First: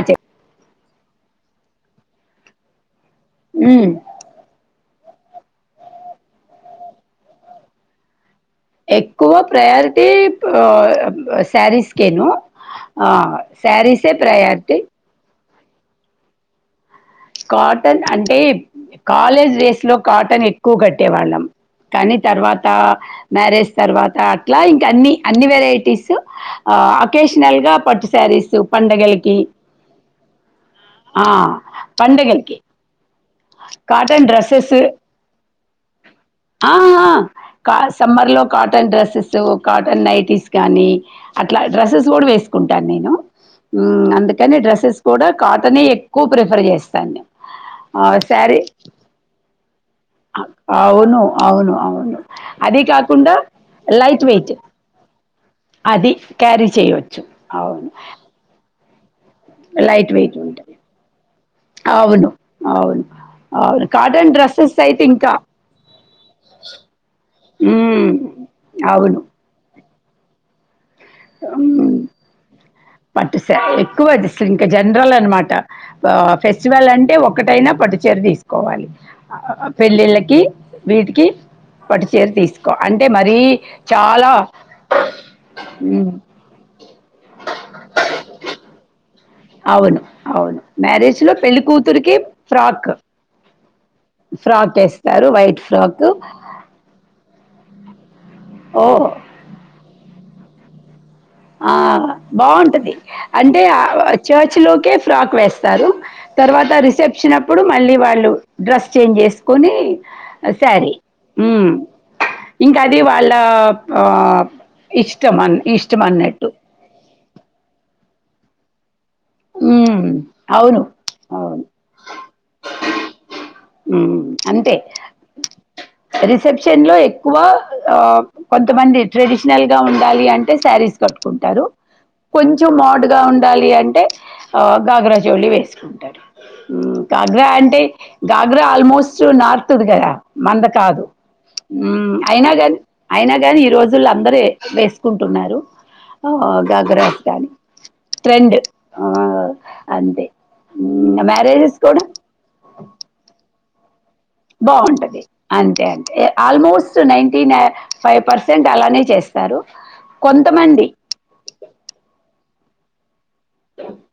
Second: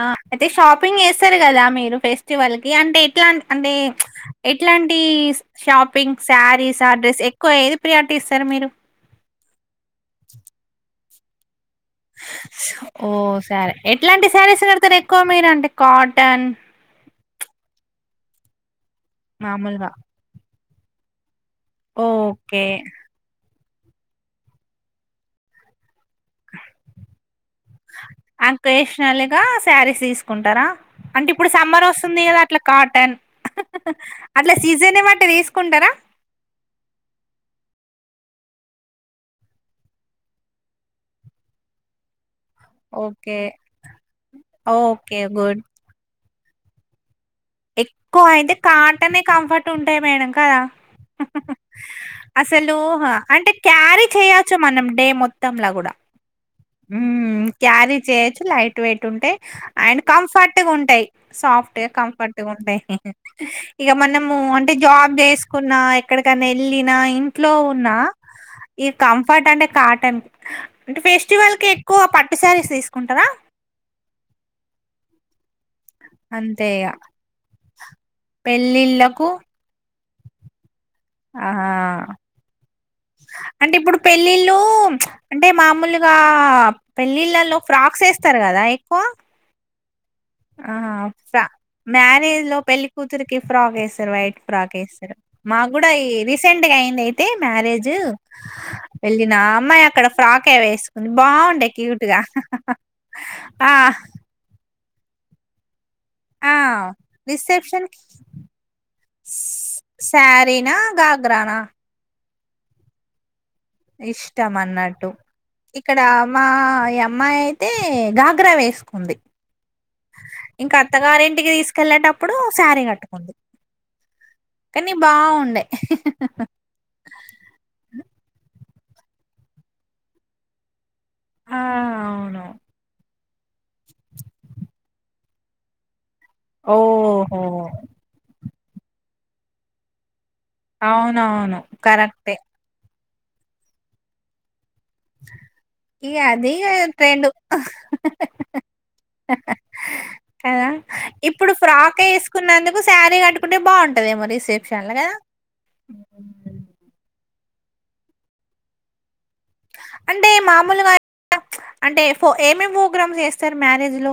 ఆ అయితే షాపింగ్ చేస్తారు కదా మీరు ఫెస్టివల్ కి అంటే ఎట్లా అంటే ఉమ్ ఎట్లా టి షాపింగ్ శారీసా డ్రెస్ ఎక్కువది ప్రయాటీస్ ఎక్కువ ప్రయారిటీ ఆ సారీస్కను ఆ ఓ సరే సారీసే ఎట్లాంటి శారీస్ ప్రయారిటీ కడతారు ఎక్కువ మీరు అంటే కాటన్ కాటన్ అంటే కాలేజ్ డేస్ మామూలుగా లో కాటన్ ఎక్కువ కట్టే వాళ్ళం కానీ ఓకే తర్వాతా మ్యారేజ్ తర్వాతా అట్లా ఇంకా అన్ని అన్ని వెరైటీసు ఆ అకేష్నల్ గా పట్టు సారీస్ అకేషనల్ పండగలకి గా శారీస్ తీసుకుంటారా ఆ అంటే ఇప్పుడు సమ్మరోస్తుంది కదా పండగలకి అట్లా కాటన్ కాటన్ అట్లా డ్రెస్సెస్ సీజన్ బట్టి తీసుకుంటారా ఆహా కా సమ్మర్ లో కాటన్ డ్రస్సెసు కాటన్ నైటీస్ కాగానీ అట్లా డ్రెస్సెస్ కూడా వేసు ఉంటానేను ఓకే ఉహ్ అందుకని డ్రెస్సెస్ ఓకే కూడా గుడ్ కాటనే ఎక్కువ ప్రిఫర్జేస్తాను నేన్ ఎక్కువ అయితే కాటనే కంఫర్ట్ ఉంటాయ్ మేడం అ కదా అవును హుహ్ అవును అవును అసలు అసలూ అది హ కాకుండా అంటే క్యారీ లైట్ వెయిట్ చేయచ్చు మనం డే మొత్తంలా కూడా అది క్యారీ చేయవచ్చు ఉహ్ అవును క్యారీ చేయొచ్చు లైట్ వెటుంటాయి అండ్ లైట్ వెయిట్ కంఫర్ట్ గా ఉంటాయి సాఫ్ట్ గా అవును కంఫర్ట్ ఉంటాయి అవును అవును ఇగ కాటన్ మనము అంటే డ్రెస్సెస్ అయితే జాబ్ ఇంకా చేసుకున్నా ఎక్కడ్క ఎటన్నేల్లిన ఇంట్లో ఉన్న మ్మ్ ఇగ అవును కంఫట్ అంటే కాటన్ ఫెస్టివల్‌కి ఉహ్ ఎక్కువ పట్టు శారీస్ తీసుకుంటారా? పట్టు సారీ ఎక్కువది ఇంకా జనరల్ అన్మాట ఆ అంతే ఇగ ఫెస్టివల్ అంటే ఒకటైనా పట్టుచీర తీసుకోవాలి పెళ్ళిళ్ళకు ఆ పెళ్ళిళ్ళకి వీటికి ఆహా! పట్టుచీరా తీసుకో అంటే మరీ అంటే ఇప్పుడు చాలా ఉమ్, ఇంకా పెళ్ళిళ్ళలో ఫ్రాక్స్ ఏస్తారు కదా ఎక్కువ అవును అవును ఆ మ్యారేజ్ లో ఫ్రా పెళ్లికూతుర్కి మ్యారేజ్ లో పెళ్లి ఫ్రాక్ కూతురికి ఫ్రాక్ వేస్తారు వైట్ ఫ్రాక్ ఫ్రాకేస్తారు వేస్తారు వైట్ మాకు కూడా ఫ్రాక్ ఈ రీసెంట్గైది అయితే మ్యారేజ్ ఓ వెళ్ళినా అమ్మాయి అక్కడ ఫ్రాకే వేసు ఆ బాగుంటది అంటే ఆ చర్చ్ లోకే ఫ్రాక్ వేస్తారు ఆ తర్వాత రిసెప్షన్ అప్పుడు మళ్ళీ వాళ్ళు డ్రస్చేంజ్ చేసుకొని సారీ ద్రణ ఇంకా అది వాళ్ళా ఆ ఇష్టం అని ఇష్ట ఆ మా యమ్మాయి అయితే గాగ్రా వేస్కుంది ఉమ్ ఇంకా అవును అత్తగారింటికి అవును తీసుకెళ్ళేటప్పుడు సారీ కట్టుకుంది ఉహ్ అంతే కానీ బాగుండే రిసెప్షన్ లో ఎక్కువ ఆ కొ కొంతమంది ట్రెడిషనల్ గా ఉండాలి అంటే సారీస్ ఆ కట్టుకుంటారు అవును కొంచెం మోడ్గా ఉండాలి అంటే ఆ గాగ్రాజౌళి వేసుకుంటారు ఓహో! గాగ్రా అంటే గాగ్రా ఆల్మోస్ట్ నార్త్దిగదా మంద కాదు అవునవును. ఉహ్ కరెక్టే. అయినా కానీ అయినా కానీ ఈరోజుల్లో అందరే వేసుకుంటున్నారు ఈ ఆ యదీ గాగ్రాస్ ట్రేండు కానీ ట్రెండ్ ఆ అంతే కదా ఇప్పుడు మ్యారేజెస్ ఫ్రాక్ కూడా వేసుకున్నందుకు సారీ గట్టుకుంటే బాగుంట బాగుంటది అంతే అంతే హ్మ్. Almost ninety ninety five percent అలానే చేస్తారు అంటే కొంత మంది ఏంమేం ప్రోగ్రామ్స్ చేస్తారు మ్యారేజ్ లో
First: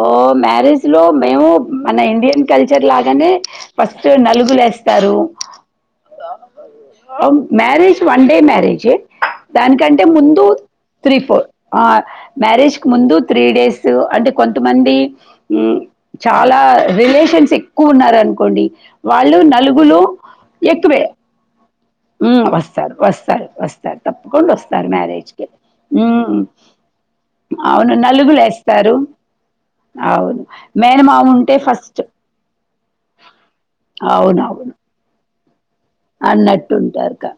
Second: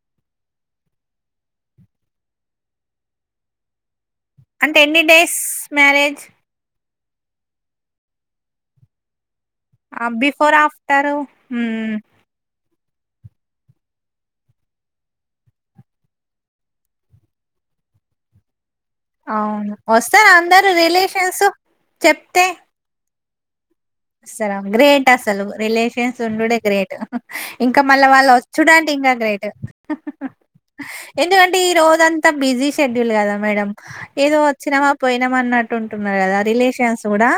ఓ మ్యారేజ్ లో మేము మన ఇండ్యన్ కల్చర్ లాగానే ఫస్ట్ ఫస్ట్ అంటే ఎన్ని నలుగులేస్తారు days marriage? Marriage one day మ్యారేజే దానికంటే ఆహ్, ముందు బిఫోర్ ఆఫ్టరు? త్రీ ఫోర్ ఆ హ్మ్. మ్యారేజ్కు ముందు త్రీ డేసు అంటే కొంతమంది చాలా రిలేషన్స్ ఎక్కువున్నారనుకోండి వాళ్ళు అవును. నలుగులు వస్తారా అందరూ ఎక్కువే రిలేషన్స్ ఉ వస్తారు వస్తారు వస్త్ సర గ్రేట్ అసలు రిలేషన్స్ మ్, ఉండుడే గ్రేట్ ఇంకా అవును మళ్ళ వాళ్ళు నలుగులు వొచ్చుడాంక్ అంటే వేస్తారు ఇంకా గ్రేట్ అవును మేనమామ ఉంటే ఎందుకంటే ఈ ఫస్ట్ రోజంతా బిజీ షెడ్యూల్ కదా మేడం ఏదో వచ్చినమా పోయినమన్నట్ అన్నట్టుంటార్క్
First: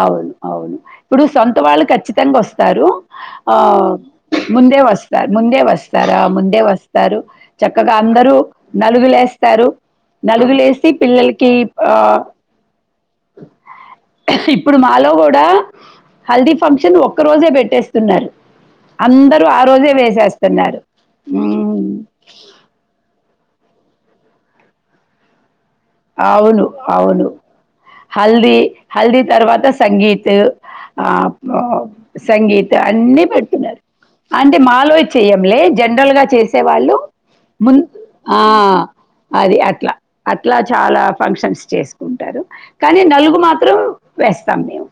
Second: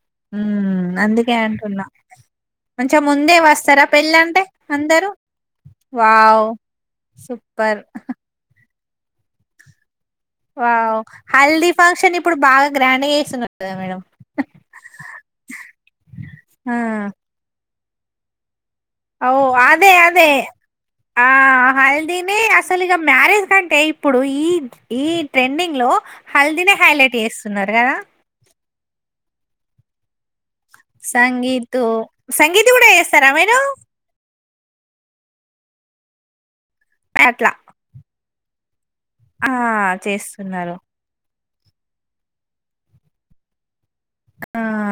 అవును అవును ఉమ్, ఇప్పుడు అందుకే సొంత వాళ్ళు అంటున్నా ఖచ్చితంగా వొస్తారు కొంచెం ముందే ఆ వస్తారా పెళ్ళంటే ముందే అందరూ వస్తారు ముందే వస్తారు వావ్ గాముందే వస్తారు సూపర్ చక్కగా అందరూ నలుగులేస్తారు నలుగులేసి వావ్ పిల్లలకి హల్దీ ఆ ఫంక్షన్ ఇప్పుడు బాగా గ్రాండ్ గా చేస్తున్నారు కదా మేడం ఇపుడు మాలో గూడా హల్దీ ఆ, ఫంక్షన్ ఒక్క రోజే బెట్టేస్ తున్నారు అవో అదే అదే ఆ హ్మ్. హల్దీనే అసలిగా మ్యారేజ్ కం టె ఇపుడు ఈ ఈ ట్రెండింగ్ గ్లో అవును. హల్దీనే హైలైట్ అవును. ఏస్తున్నరు గదా హల్దీ హల్దీ తర్వాత సంగీత్ ఆ ఆ సంగీతు సంగీత్ గూడా అన్నీ చేస్తారా మీరు? పెడుతున్నరు అన్ టే మాలో చెయ్యంలే జెనరల్ గా చేసేవాళ్ళు అట్లా. ముంద్ ఆ ఆ! అది అట్ల అట్లా చేస్తున్నారు. చాలా ఫంక్షన్స్ చేసుకుంటారు కానీ నలుగు మాత్రం ఆ! వేస్తాం మేము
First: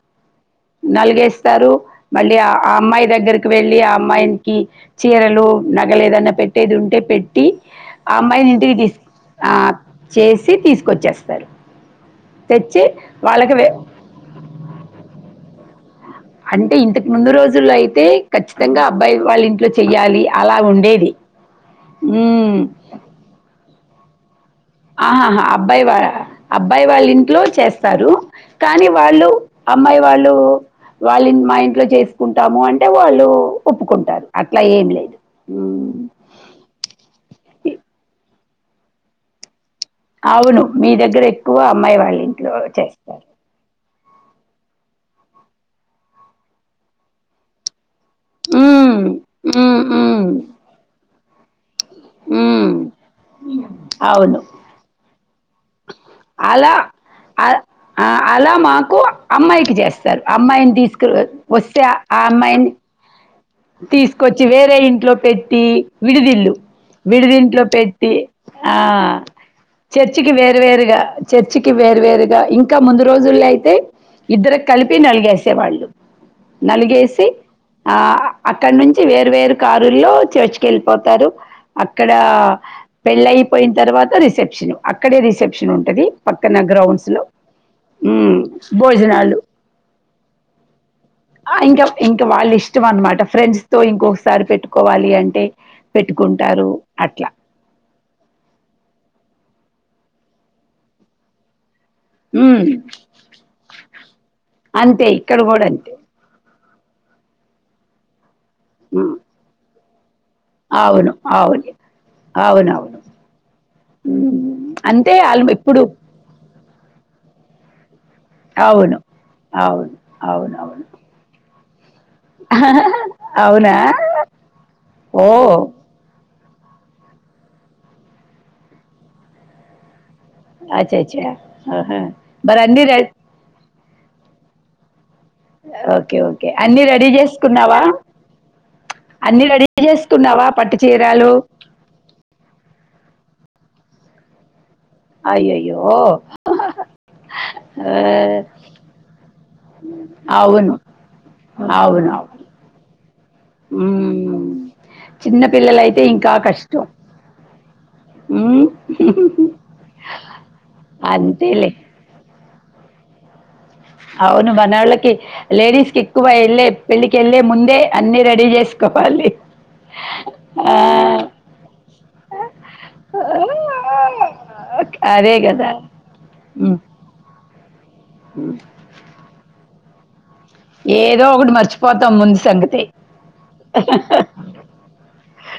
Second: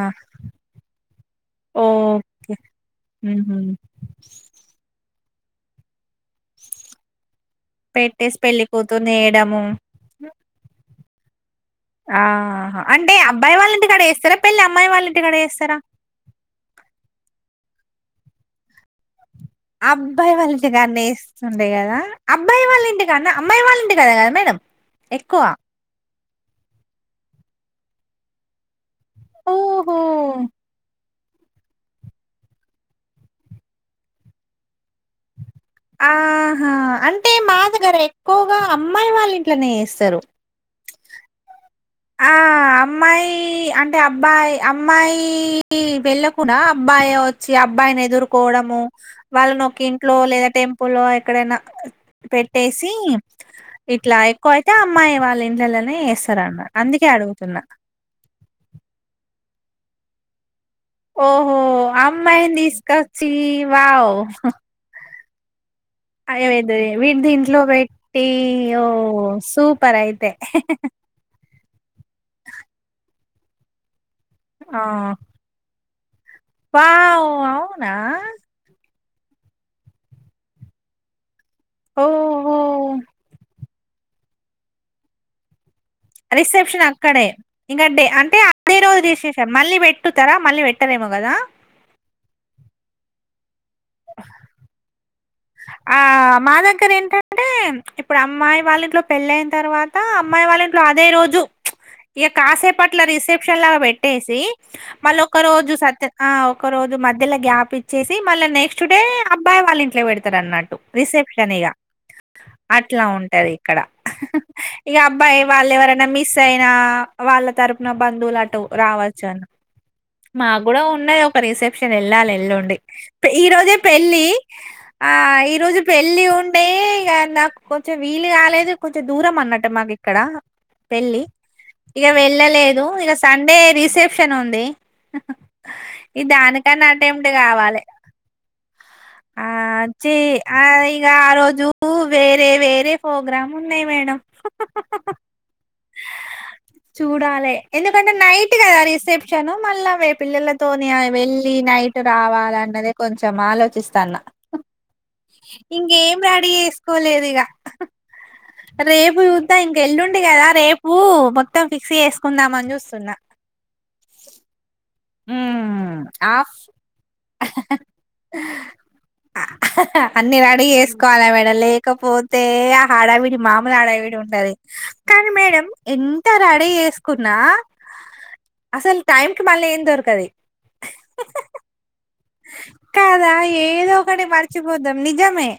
నలుగేస్తారు ఓహ్! మళ్ళీ ఆ అమ్మాయి దగ్గరికి హుహు. వెళ్ళి ఆ అమ్మాయింకీ చీర లు నగలేదన్న పెట్టేదుంటే పెట్టి పెట్టేసి అమ్మాయిని పెళ్లి ఇంటికి తీసుక్ కూతుర్ని ఆ చేయడము. ఏసి తీసుకొచ్చేస్తారు ఆ తెచ్చి అంటే అబ్బాయి వాళ్ళకి వే- వాళ్ళింటికడ యేస్తారా పెళ్ళి అమ్మాయి వాళ్ళింటికడ ఏస్తారా అంటే ఇంతకముందు రోజుల్లో అయితే ఖచ్చితంగా అబ్బాయి వాళ్ళ ఇంట్లో చెయ్యాలి అబ్బాయి వాళ్ళ అలా ఉండేది. ఇంటికాన్నేస్తుండే గదా హ్మ్. అబ్బాయి వాళ్ళ ఇంటికన్న అమ్మాయి వాళ్ళ ఇంటిక్ కద కద మేడం ఎక్కువ? ఆహాహా అబ్బాయి వా అబ్బాయి వాళ్ళింట్లో చేస్తారు కానీ వాళ్ళు అమ్మాయి వాళ్ళు ఓహో! వాళ్ళిన్ మా ఇంట్లో చేసుకుంటాము అంటే వాళ్ళు ఒప్పుకుంటారు అట్లా ఏం లే ఆహా అంటే మా ఇ దగెరె ఎక్కువగా అమ్మాయి వాళ్ళింట్లనే అవును మీ దగ్గర ఎక్కువ అమ్మాయి వాళ్ళ ఇంట్లో చేస్తరు టే అబ్బాయి అమ్మాయి వెళ్ళకుండా అబ్బాయే వొచ్చి అబ్బాయినే ఎదుర్కోడము హ్మ్. వాళ్ళను హ్మ్. ఒకింట్లో హ్మ్. లేదా టెంపుల్ ఎక్కడైనా హ్మ్. పెట్టేసి ఇట్లా అవును. ఎక్కువైయితే అమ్మాయి వాళ్ళ ఇండ్లల్లనే ఎస్తరన్న అ అ అలా మాకు అమ్మాయికి జేస్తారు అమ్మాయిన్ తీస్కు ఓహో! ఒస్తే ఆ అమ్మాయిని తీసుకొచ్చి వావ్! తీస్కోచ్చి వేరే ఇంట్లో పెట్టి విడిదిల్లు అదేదో వీడి దీంట్లో విడిదింట్లో పెట్టి ఆ ఓహ్! సూపర్ అయితే. చర్చికి వేరు వేరుగా గ చర్చికి వేర్వేరుగా ఇంక ముందు రోజుల్లో అయితే ఆ! ఇద్దరిక్కాలిపి నలుగేసే వాళ్ళు నలుగేసి వావ్! ఆ అవునా? అక్కడ్నుంచి వేరు వేరు కారుల్లో చర్చికెళ్ళిపోతారు అక్కడ ఓహో పెళ్ళైపోయిన తర్వాత రిసెప్షను అక్కడే రిసెప్షనుంట్ ఉంటది పక్కన రిసెప్షన్ గ్రౌండ్స్ లో అక్కడే ఇంకా డే అంటే మ్మ్ అదే రోజు భోజనాలు రిసెప్షన్ మళ్ళీ పెట్టుతారా మళ్ళీ పెట్టరేమో కదా ఇంకా ఇంకా వాళ్ళిష్టం అన్మమాట ఫ్రెండ్స్ తో ఇంకొకసారి పెట్టుకోవాలి అన్ ఆ మా దగ్గరేంటంటే ఇపుడామ్మాయి వాళ్ళ ఇంట్లో పెళ్ళే ఐన్ తర్వాత అమ్మాయి వాళ్ళంట్లో అదే రోజు ఇగ హ్మ్. కాసేపట్ల రిసెప్షన్ లాగా బెట్టేసి అంతే మల్లొక ఇక్కడ గూడా రోజు అంతే. సత్య అ ఒ కో రోజు మధ్యల గ్యాప్ ఇచ్చేసి మళ్ళ నెక్స్ట్ డే హ్మ్. అబ్బాయి వాళ్ళ ఇంట్ల పెడ్త్ తరఅన్నట్టు అవును. రిసెప్షన్ అవును. ఇగా అవునవును. అట్లా ఉంటది ఇక్కడ హ్మ్. ఇగా అంతే అబ్బాయి ఆళ్ళు ఇప్పుడు వాళ్ళేవరన్న మిస్ అయిన్ ఆ వాళ్ళ తరపున బంధువులటు అవును. రావచ్చని అవును. మాగ్గుడా అవునవును. ఉన్నయ్ ఒక రీసెప్ నెనెల్లాలే ఎల్లుండి ప్ ఈ అవునా? రోజే పెళ్లి ఆ ఈ ఓహ్! రోజ్ పెళ్ల్ పెళ్ళి ఉండే ఇగ నాక్ కొంచెం వీలు గాలేదు కొంచెం దూరమన్నట్ట మాక్ క్కడ పెళ్లి అచ్చచ్చా! ఆహా! ఇగ మరి అన్నీ వెళ్ళలేదు రె ఇగ సండే దీస్క్ సెప్షన్ ఉంది ఓకే. ఈ ఓకే. అన్నీ దానికన్నా రెడీ అటెప్ట్ జేసుకున్నావా? కావాలే ఆ అన్నీ రెడీ చే జేసుకున్నావా ఆ పట్టు ఇగ ఆ చీరలు? రోజు వేరే వేరే ఫోగ్రాం ఉన్నయ్ మేడం అయ్యయ్యో చూడాలే ఆ ఎందుకంటే నైట్ గదా రిసెప్షను మల్లా అవును పిల్లలతోని వెళ్ళి న నైటు అవును అవును రావాలన్నదే కొంచం ఆలోచిస్ తన్న ఉమ్. చిన్నపిల్లలైతే ఇంగేం ఇంకా రడీ కష్టం ఏస్కోలేదిగా ఉమ్. రేపు చుద్దా ఇంగేల్లుండి గదా రేపు మొత్తం అంతేలే ఫిక్స్ యేస్కుందామని జూస్త్ సున్నా ఔను [unintelligible] లేడీస్కెక్కువ ఆ ఎల్లే పెళ్లికెళ్లే ముందే అన్ని రెడీ జేస్కోవాలి అన్నీ రడీ ఎస్కోవాలె మేడ లేకపోతే ఆ హడావిడి మామూలడావిడి ఉండది కానీ అదే మేడం కదా ఎంత రడీ ఉమ్. ఎస్కున్నా అసల్ టైంక్ మల్లెమ్ దొరకది ఏదో ఒకటి మర్చిపోతాం ముందు సంగతి కాదా ఏదో ఒకటి మర్చిపోదాం నిజమే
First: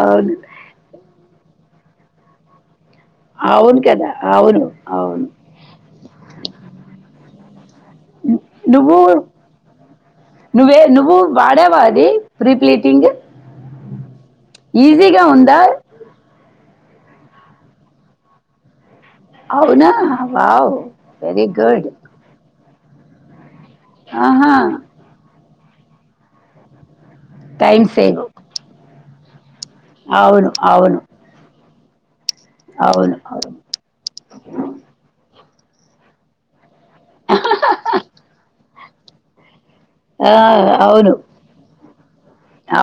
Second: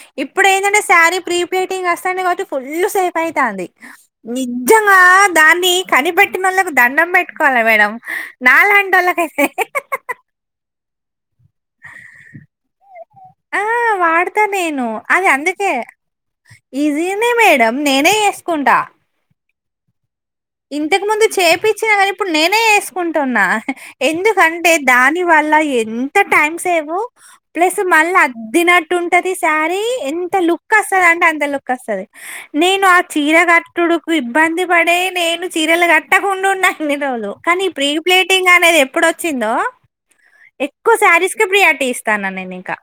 అవును ఇప్పుడెందంటే శారీ ప్రీ ప్లీటింగ్ అస్తాంది గావట్టి ఫుల్ సేఫ్ ఐతాంది అవును కదా అవును నిజ్జంగా అవును దాన్ని కనిపెట్టినోళ్ళకి దండం బెట్టుకోల్లే మేడం నువ్వు నలాంతోళ్లకైతే నువ్వే నువ్వు వాడేవా అది ప్రీ ప్లీటింగ్ అ వాడ్తా నేను ఈజీగా ఉందా అదందికే ఈజీగనే మేడం నేనే ఏస్కుంటా ఔనా ఇంతక్ముందు చేపిచ్చిన గనీ ఇప్పుడ్ నేనే ఏస్క్ కుంటున్నా ఆహా ఎందుకంటే దాని వల్ల ఎంత time save plus time save మల్లద్దినట్టుంటది సారి ఎంత అవును లుక్ అవును అస్తిదంటే అంత లుక్ అస్తది నేను ఆ అవును చీర అవును గట్టుడుకు ఇబ్బంది పడే నేన్ చీరలు గట్టకుండా ఉన్నా ఇన్ని రోజులు కానీ ప్రీ ప్లేటింగ్ అనేది ఎప్పుడొచ్చిందో ఎక్కువ సారీస్క్ ప్రియార్టీ ఇస్త్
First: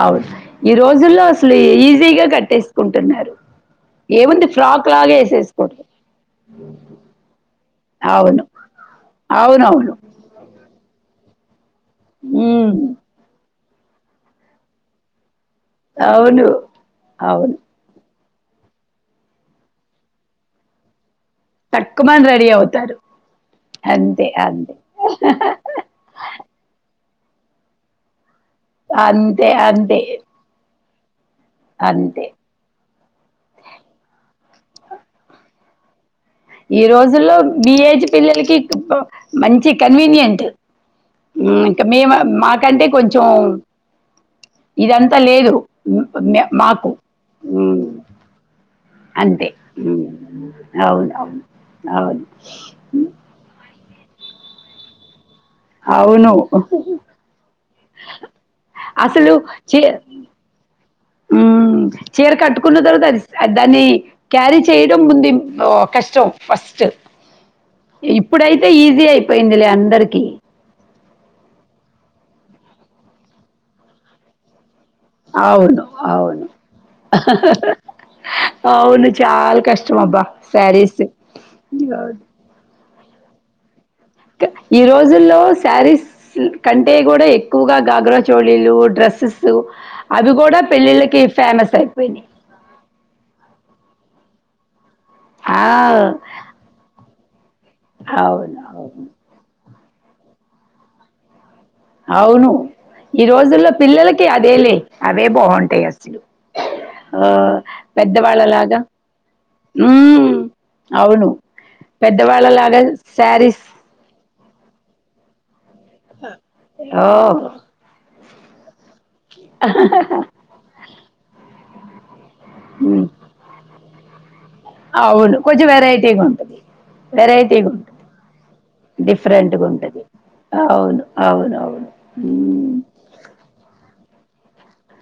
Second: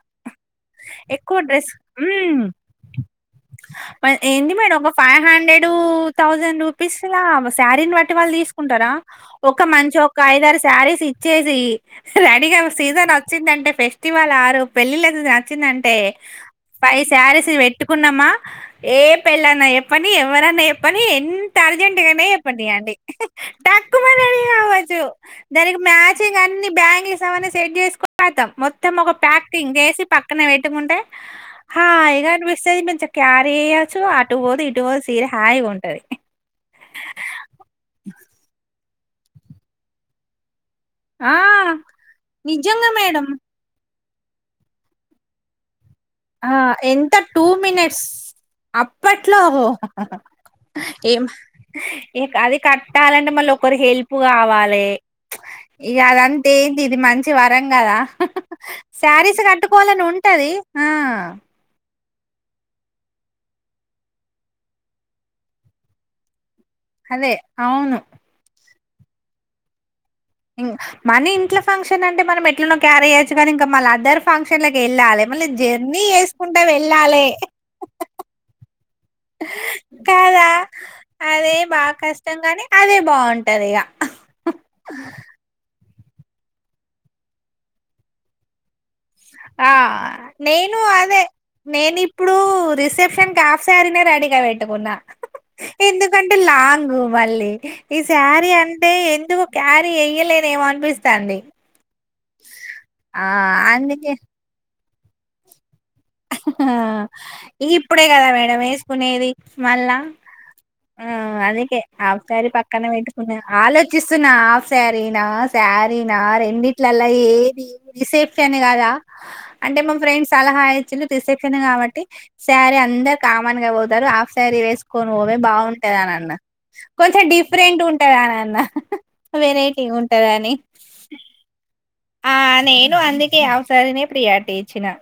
ఔన్ ఈ రోజుల్లో ఎక్కువ అస్లీ ఈజీగా గట్టేస్కుంటున్నారు అ ఏంది మేడం ఒక ఫైవ్ హండ్రెడూ థౌజండ్ రూపిస్ లా వ సారీన్ పట్టి అవును వల్దీస్కుంటరా ఒక అవును అవును మంచ్ ఒకైదారు సారీస్ ఇచ్చేసి రడీగా ఉమ్, సీజన్ ఒచ్చిందంటే ఫెస్టివల్ ఆరు పెళ్లిళ్లక్ చిందంటే అవును ఫైవ్ సారీస్ అవును వెట్టుకున్నమా ఏ పెళ్లన్నా ఎప్పనీ ఎవ్వరన్నా ఎప్పనీ ఎంతర్జెంట్ గైన తక్కువని రెడీ ప్పనియ్యండి అవుతారు టక్కుమని అంతే రడీ అంతే కావచ్చు దానికి మ్యాచింగ్ అన్నీ బ్యాంగ్ గిల్స్ అవన్నీ సెట్ జేస్కో కథం మొత్తం ఒక అంతే ప్యాకింగ్ అంతే జేసి పక్కన వెట్టుకుంటే హా ఇగ అంతే అనుపిస్తది మే న్చ్ క్యారీ జేయెచ్చు అటువోదు ఇటువోదు సీర హాయిగా ఉంటది ఈ రోజుల్లో మీ ఏజ్ పిల్లల్కీ మంచి కన్వీనియంట్ ఆ ఉమ్ ఇంకా మేమ్ మాకంటే నిజంగా మేడం కొంచెవ్ ఇదంత లేదు మే- ఆ మాకు ఎంత టూ ఉమ్, మినెట్స్ అప్పట్లో అంతే ఉమ్, అవును ఏం అవును అవును ఇక్ అది కట్టాలంటే మళ్ళీ ఒకరి హెల్ప్ ఉప్పు గావాలే ఇగ అవును అదంతేంది ఇది మంచి వరం గదా సారీస్ గట్టుకోవాలని వుంటది ఉమ్ ఉమ్ చీర కట్టుకున్న తర్వాత అ అది దాన్ని క్యారీ చేయడం ముంది ఇంపొ కష్టం ఫస్ట్ అదే అవును ఇప్పుడైతే ఈజీ అయిపోయింది లే అందరికీ ఇం మనీ ఇంట్లో ఫంక్షన్ అంటే మనం ఎట్లనో క్యారీ చేయచ్చు. కానీ ఇంకా మళ్ళ అదర్ ఫంక్షన్ ల వెళ్ళాలె మళ్ళీ అవును జర్నీ అవును చేసుకుంట వెళ్ళాలె అవును చాలా కష్టం అబ్బా కాదా శారీస్ అదే బాగ కష్టంగానే అది బాగుంటది ఇగా ఈ రోజుల్లో శారీస్ కంటే కూడా ఎక్కువగా గాఘ్రా చోళీలు డ్రెస్ ఆ నేను అదే ఫేమస్ నేను అయిపోయినాయి ఇప్పుడు రిసెప్షన్ కు హాఫ్ శారీస్ రెడీ ఇగ పెట్టుకున్నా ఆ ఎందుకంటే లాంగ్ మళ్ళీ ఈ శారీ అవును అంటే అవును ఎందుకు క్యారీ ఎయ్యలెన్ ఏమో అనిపిస్తాంది. అవును ఈ ఆ రోజుల్లో అందుకే పిల్లలకి అదేలే అవే బాగుంటాయి అసలు ఆ ఆ ఇప్పుడే కదా మేడం పెద్దవాళ్ళలాగా వేసుకునేది మళ్ళా ఉమ్ ఆ అవును అందుకే ఆఫ్ సారీ పెద్దవాళ్ళలాగా పక్కన పెట్కున్నా శారీస్ ఆలోచిస్తున్నా ఆఫ్ సారీ నా సారీనా రెండిట్లలా ఓ ఏది రిసెప్షన్ కదా అంటే మా ఫ్రెండ్స్ సలహా అయి రిసెప్షన్ కాబట్టి సారీ అందరు కామన్ గా పోతారు హాఫ్ ఈ సరి వేసుకొని అవును ఓవే కొంచెం వెరైటీగా బాగుంటదానన్న ఉంటది కొంచెం వెరైటీగా ఉంటది డిఫరెంట్ ఉంటదానిన్న డిఫరెంట్గా వెరైటీ గ ఉంటది ఉంటదన్ని అవును అవునవును. ఆ హ్మ్. నేను అందుకే హాఫ్ సారినే ప్రియారిటీ ఇచ్చిన